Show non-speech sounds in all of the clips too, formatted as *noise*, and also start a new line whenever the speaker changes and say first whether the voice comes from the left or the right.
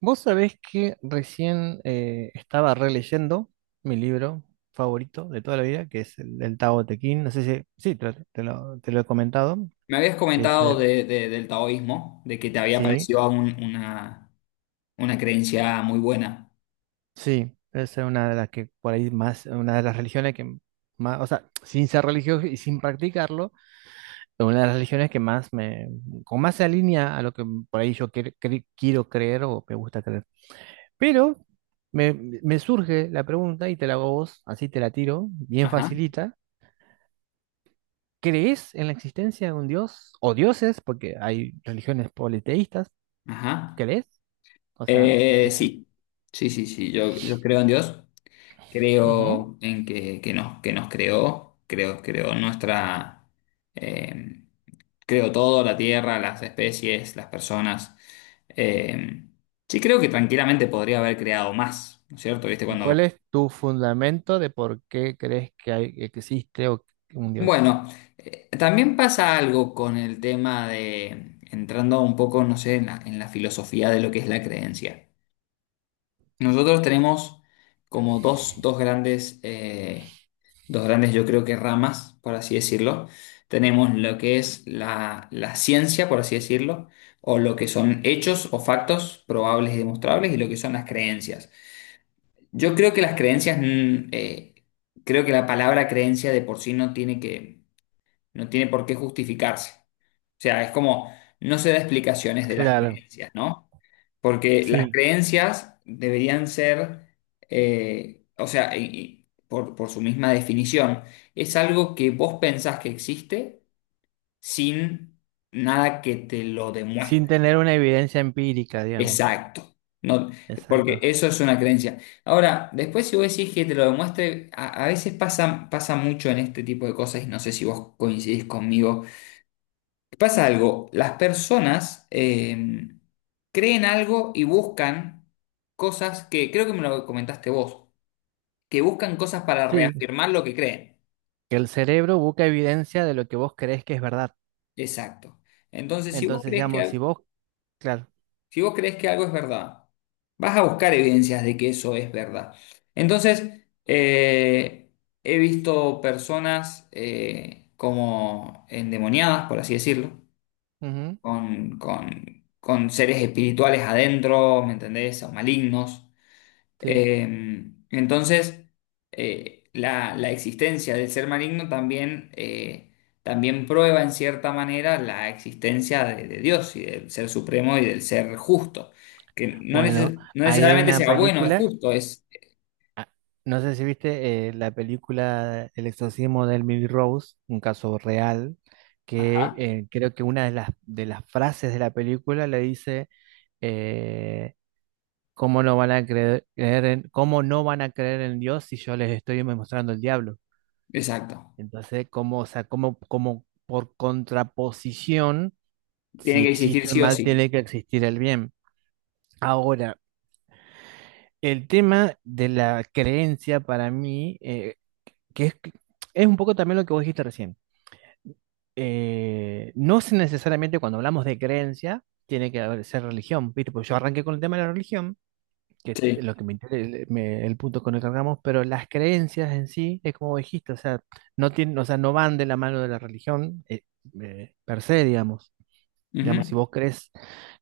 right: Vos sabés que recién estaba releyendo mi libro favorito de toda la vida, que es el Tao Te Ching. No sé si, sí, te lo he comentado,
left: Me habías
right: que es
left: comentado
right: el-
left: del taoísmo, de que te había
right: sí,
left: parecido una creencia muy buena.
right: sí, es una de las que por ahí más, una de las religiones que más, o sea, sin ser religioso y sin practicarlo, es una de las religiones que más me, con más se alinea a lo que por ahí yo quiero creer o me gusta creer. Pero me, me surge la pregunta y te la hago a vos, así te la tiro, bien
left: Ajá,
right: facilita. ¿Crees en la existencia de un dios o dioses? Porque hay religiones politeístas.
left: ajá.
right: ¿Crees? O sea, eso.
left: Sí, sí, sí, sí. Yo creo en Dios,
right: Ujú.
left: creo en que nos creó, creo nuestra, eh, creo todo, la tierra, las especies, las personas. Eh, sí, creo que tranquilamente podría haber creado más, ¿no es cierto? ¿Viste?
right: ¿Y
left: Cuando
right: cuál es tu fundamento de por qué crees que que existe que un dios?
left: Bueno, también pasa algo con el tema de, entrando un poco, no sé, en la filosofía de lo que es la creencia. Nosotros tenemos como dos grandes, dos grandes, yo creo que ramas, por así decirlo. Tenemos lo que es la ciencia, por así decirlo, o lo que son hechos o factos probables y demostrables, y lo que son las creencias. Yo creo que las creencias, creo que la palabra creencia de por sí no tiene que no tiene por qué justificarse. O sea, es como, no se da explicaciones de las
right: Claro,
left: creencias, ¿no? Porque las
right: sí,
left: creencias deberían ser, o sea, y por su misma definición, es algo que vos pensás que existe sin nada que te lo
right: sin
left: demuestre.
right: tener una evidencia empírica, digamos.
left: Exacto. No, porque
right: Exacto.
left: eso es una creencia. Ahora, después si vos decís que te lo demuestre, a veces pasa, pasa mucho en este tipo de cosas y no sé si vos coincidís conmigo. Pasa algo, las personas creen algo y buscan cosas que, creo que me lo comentaste vos, que buscan cosas para
right: Sí,
left: reafirmar lo que creen.
right: que el cerebro busca evidencia de lo que vos crees que es verdad.
left: Exacto. Entonces, si vos
right: Entonces,
left: crees que,
right: digamos, si vos, claro.
left: algo es verdad, vas a buscar evidencias de que eso es verdad. Entonces, he visto personas como endemoniadas, por así decirlo,
right: Ujú.
left: con, con seres espirituales adentro, ¿me entendés? O malignos.
right: Sí.
left: Eh, entonces, la existencia del ser maligno también, también prueba en cierta manera la existencia de Dios y del ser supremo y del ser justo, que no,
right: Bueno,
left: no
right: ahí hay
left: necesariamente
right: una
left: sea bueno, es
right: película.
left: justo, es.
right: Ah, no sé si viste la película El exorcismo de Emily Rose, un caso real, que
left: Ajá.
right: creo que una de de las frases de la película le dice, eh, ¿cómo no van a creer cómo no van a creer en Dios si yo les estoy mostrando el diablo?
left: Exacto.
right: Entonces, como, o sea, como, como por contraposición,
left: Tiene
right: si
left: que existir
right: existe el
left: sí o
right: mal,
left: sí.
right: tiene que existir el bien. Ahora, el tema de la creencia para mí que es un poco también lo que vos dijiste recién. No es necesariamente cuando hablamos de creencia, tiene que ser religión, ¿viste? Porque yo arranqué con el tema de la religión, que
left: Sí.
right: es lo que me, el punto con el que arrancamos, pero las creencias en sí, es como vos dijiste, o sea, no tienen, o sea, no van de la mano de la religión per se, digamos.
left: Ujú.
right: Digamos, si vos crees,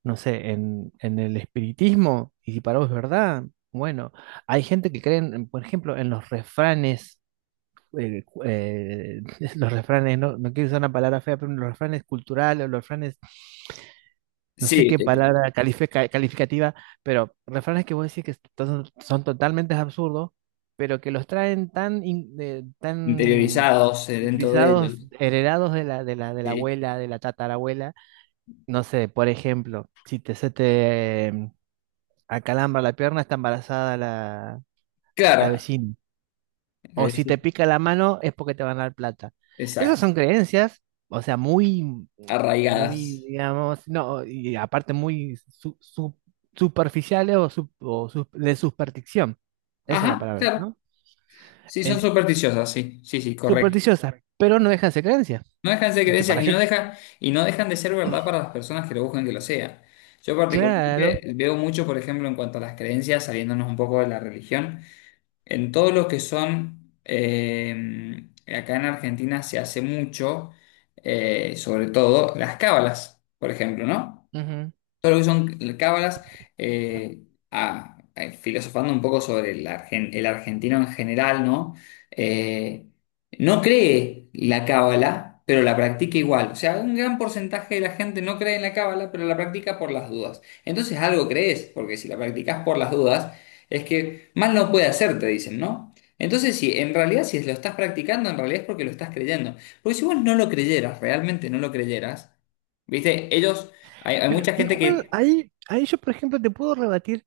right: no sé, en el espiritismo, y si para vos es verdad, bueno, hay gente que cree, por ejemplo, en los refranes eh, cu- eh, *laughs* los refranes, no, no quiero usar una palabra fea, pero los refranes culturales, los refranes, no sé
left: Sí,
right: qué palabra calificativa, pero refranes que vos decís que son, son totalmente absurdos, pero que los traen tan, tan
left: interiorizados dentro de
right: utilizados,
left: ellos.
right: heredados de de la
left: Sí.
right: abuela, de la tatarabuela. No sé, por ejemplo, si se te acalambra la pierna, está embarazada la
left: Claro.
right: vecina, o si te pica la mano es porque te van a dar plata. Esas
left: Exacto.
right: son creencias, o sea, muy, muy,
left: Arraigadas.
right: digamos, no, y aparte muy superficiales o de superstición. Esa es la
left: Ajá,
right: palabra,
left: claro.
right: ¿no?
left: Sí, son
right: En-
left: supersticiosas, sí, sí, sí, correcto.
right: Supersticiosas, pero no dejan de ser creencias.
left: No dejan de ser
right: Que para
left: creencias y no
right: gente,
left: deja, y no dejan de ser verdad para las personas que lo buscan que lo sea. Yo particularmente
right: claro.
left: veo mucho, por ejemplo, en cuanto a las creencias, saliéndonos un poco de la religión, en todo lo que son, acá en Argentina se hace mucho, sobre todo las cábalas, por ejemplo, ¿no?
right: Ujú.
left: Todo lo que son cábalas, eh, filosofando un poco sobre el argentino en general, ¿no? Eh, no cree la cábala, pero la practica igual. O sea, un gran porcentaje de la gente no cree en la cábala, pero la practica por las dudas. Entonces algo crees, porque si la practicas por las dudas, es que mal no puede hacer, te dicen, ¿no? Entonces, si en realidad, si lo estás practicando, en realidad es porque lo estás creyendo. Porque si vos no lo creyeras, realmente no lo creyeras, ¿viste? Ellos hay
right: Pero
left: mucha gente
right: igual
left: que...
right: ahí yo, por ejemplo, te puedo rebatir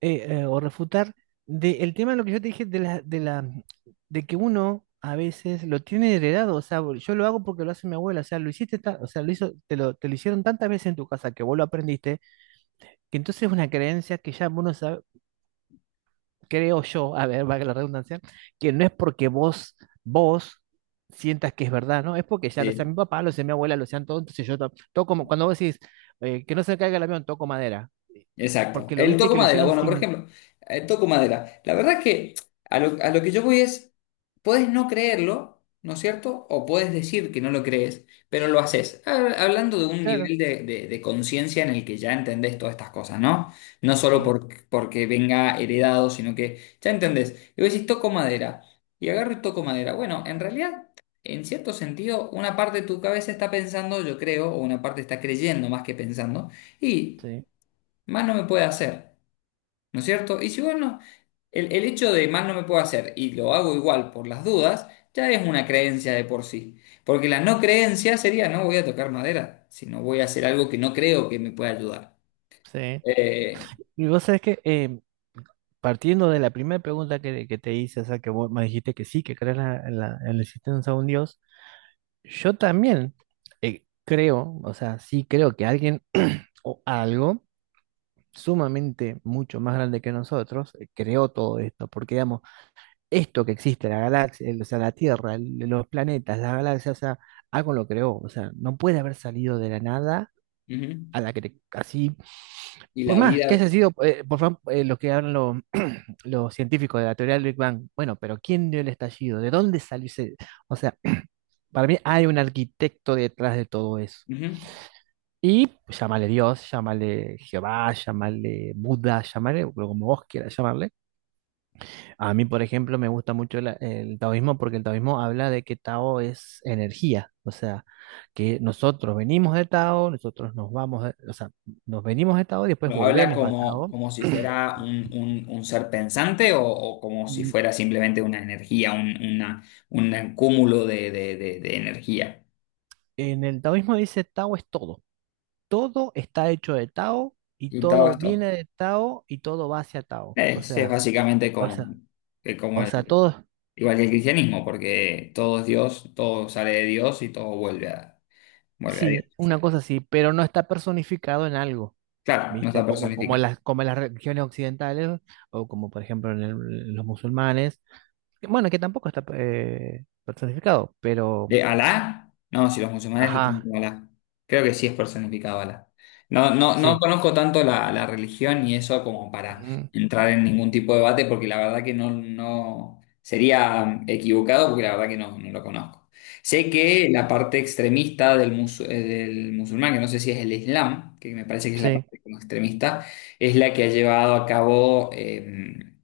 right: o refutar de el tema de lo que yo te dije de la de que uno a veces lo tiene heredado, o sea, yo lo hago porque lo hace mi abuela, o sea, o sea, lo hizo, te lo hicieron tantas veces en tu casa que vos lo aprendiste, que entonces es una creencia que ya uno sabe, creo yo, a ver, valga la redundancia, que no es porque vos sientas que es verdad, ¿no? Es porque ya lo sea mi
left: Sí.
right: papá, lo sea mi abuela, lo sean todos, entonces yo cuando vos decís que no se caiga el avión, toco madera,
left: Exacto.
right: porque lo
left: El
right: viste
left: toco
right: que lo
left: madera.
right: hicieron
left: Bueno, por
right: sin,
left: ejemplo, el toco madera. La verdad es que a lo que yo voy es, puedes no creerlo, ¿no es cierto? O puedes decir que no lo crees, pero lo haces. Hablando de un
right: claro,
left: nivel de conciencia en el que ya entendés todas estas cosas, ¿no? No solo
right: sí,
left: porque venga heredado, sino que ya entendés. Y vos decís, toco madera. Y agarro y toco madera. Bueno, en realidad, en cierto sentido, una parte de tu cabeza está pensando, yo creo, o una parte está creyendo más que pensando. Y
right: sí.
left: más no me puede hacer, ¿no es cierto? Y si bueno, el hecho de más no me puedo hacer y lo hago igual por las dudas, ya es una creencia de por sí. Porque la no creencia sería no voy a tocar madera, sino voy a hacer algo que no creo que me pueda ayudar.
right: Sí.
left: Eh,
right: Y vos sabés que partiendo de la primera pregunta que te hice, o sea, que vos me dijiste que sí, que crees en en la existencia de un Dios, yo también creo, o sea, sí creo que alguien *clears throat* o algo sumamente mucho más grande que nosotros creó todo esto, porque digamos, esto que existe, la galaxia, o sea, la Tierra, los planetas, las galaxias, o sea, algo lo creó, o sea, no puede haber salido de la nada
left: Ujú.
right: a la que así,
left: Y
right: por
left: la
right: más que
left: vida,
right: haya sido, por favor, los que hablan los científicos de la teoría del Big Bang, bueno, pero ¿quién dio el estallido? ¿De dónde salió ese? O sea, *clears throat* para mí hay un arquitecto detrás de todo eso.
left: ujú,
right: Y llámale Dios, llámale Jehová, llámale Buda, llámale o como vos quieras llamarle. A mí, por ejemplo, me gusta mucho el taoísmo porque el taoísmo habla de que Tao es energía, o sea, que nosotros venimos de Tao, nosotros nos vamos, o sea, nos venimos de Tao y después
left: lo habla
right: volvemos a
left: como,
right: Tao.
left: como si
right: *clears throat*
left: fuera un, un ser pensante o como si
right: Mm,
left: fuera simplemente una energía, un, un cúmulo de energía.
right: en el taoísmo dice Tao es todo. Todo está hecho de Tao y
left: Y todo
right: todo viene
left: esto.
right: de Tao y todo va hacia Tao. O
left: Es
right: sea,
left: básicamente
right: o
left: como,
right: sea,
left: que como
right: todo,
left: igual que el cristianismo, porque todo es Dios, todo sale de Dios y todo vuelve a, Dios.
right: sí, una cosa así, pero no está personificado en algo,
left: Claro, no está
right: ¿viste? Como,
left: personificado.
right: como las religiones occidentales o como por ejemplo los musulmanes, que, bueno, que tampoco está personificado, pero,
left: ¿Alá? No, si los musulmanes le tienen
right: ajá,
left: como Alá. Creo que sí es personificado Alá. No, no, no
right: sí,
left: conozco tanto la religión y eso como para
right: ujú,
left: entrar en ningún tipo de debate, porque la verdad que no sería equivocado, porque la verdad que no lo conozco. Sé que la parte extremista del musulmán, que no sé si es el Islam, que me parece que es la
right: sí.
left: parte como extremista, es la que ha llevado a cabo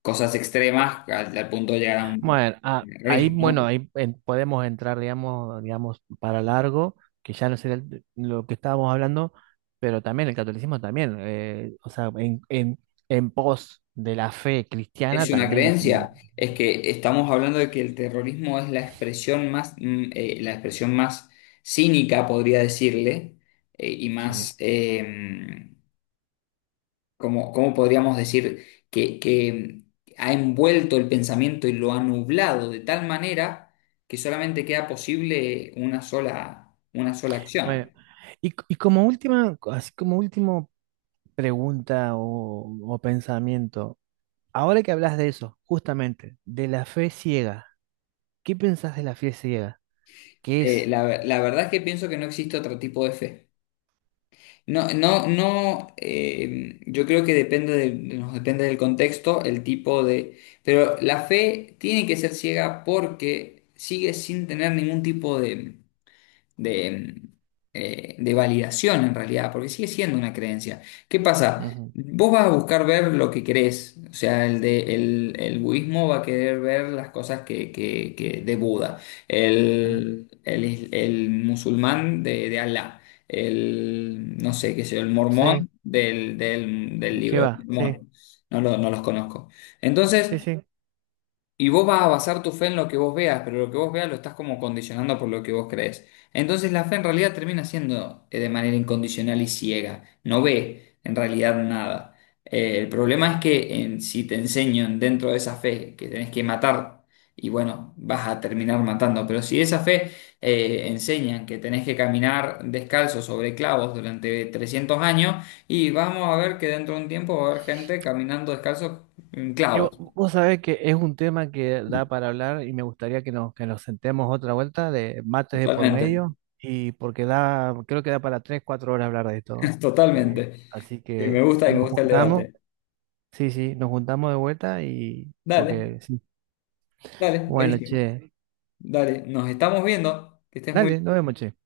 left: cosas extremas al punto de llegar a un terrorismo, ¿no?
right: Bueno, ahí podemos entrar, digamos, digamos, para largo, que ya no sería lo que estábamos hablando, pero también el catolicismo también, o sea, en pos de la fe cristiana
left: Es una
right: también hizo un
left: creencia,
right: montón.
left: es que estamos hablando de que el terrorismo es la expresión más cínica, podría decirle, y
right: Sí.
left: más, como, ¿cómo podríamos decir? Que ha envuelto el pensamiento y lo ha nublado de tal manera que solamente queda posible una sola
right: Bueno,
left: acción.
right: y como última, así como último pregunta o pensamiento, ahora que hablas de eso, justamente, de la fe ciega, ¿qué pensás de la fe ciega? ¿Qué
left: Eh,
right: es?
left: la, la verdad es que pienso que no existe otro tipo de fe. No, no, no, yo creo que nos depende del contexto, el tipo de... Pero la fe tiene que ser ciega porque sigue sin tener ningún tipo de de, de validación en realidad, porque sigue siendo una creencia. ¿Qué pasa?
right: Ujú,
left: Vos vas a buscar ver lo que querés, o sea, el budismo va a querer ver las cosas de Buda,
right: ujú.
left: el musulmán de Alá, no sé qué sé yo, el
right: Sí,
left: mormón del
right: ¿de qué
left: libro de
right: va? Sí.
left: Mormón, no, no los conozco.
right: Sí,
left: Entonces,
right: sí.
left: y vos vas a basar tu fe en lo que vos veas, pero lo que vos veas lo estás como condicionando por lo que vos crees. Entonces la fe en realidad termina siendo de manera incondicional y ciega. No ve en realidad nada. El problema es que si te enseño dentro de esa fe que tenés que matar, y bueno, vas a terminar matando. Pero si esa fe enseñan que tenés que caminar descalzo sobre clavos durante 300 años, y vamos a ver que dentro de un tiempo va a haber gente caminando descalzo en
right: Y
left: clavos,
right: vos, sabés que es un tema que da para hablar y me gustaría que que nos sentemos otra vuelta de mates de por
left: totalmente.
right: medio y porque da, creo que da para 3, 4 horas hablar de esto. Eh,
left: Totalmente.
right: así que
left: Y me
right: nos
left: gusta el
right: juntamos,
left: debate.
right: sí, sí, nos juntamos de vuelta y
left: Dale,
right: porque, sí.
left: dale,
right: Bueno,
left: buenísimo.
right: che,
left: Dale, nos estamos viendo. Que estés muy
right: dale, nos
left: bien.
right: vemos, che.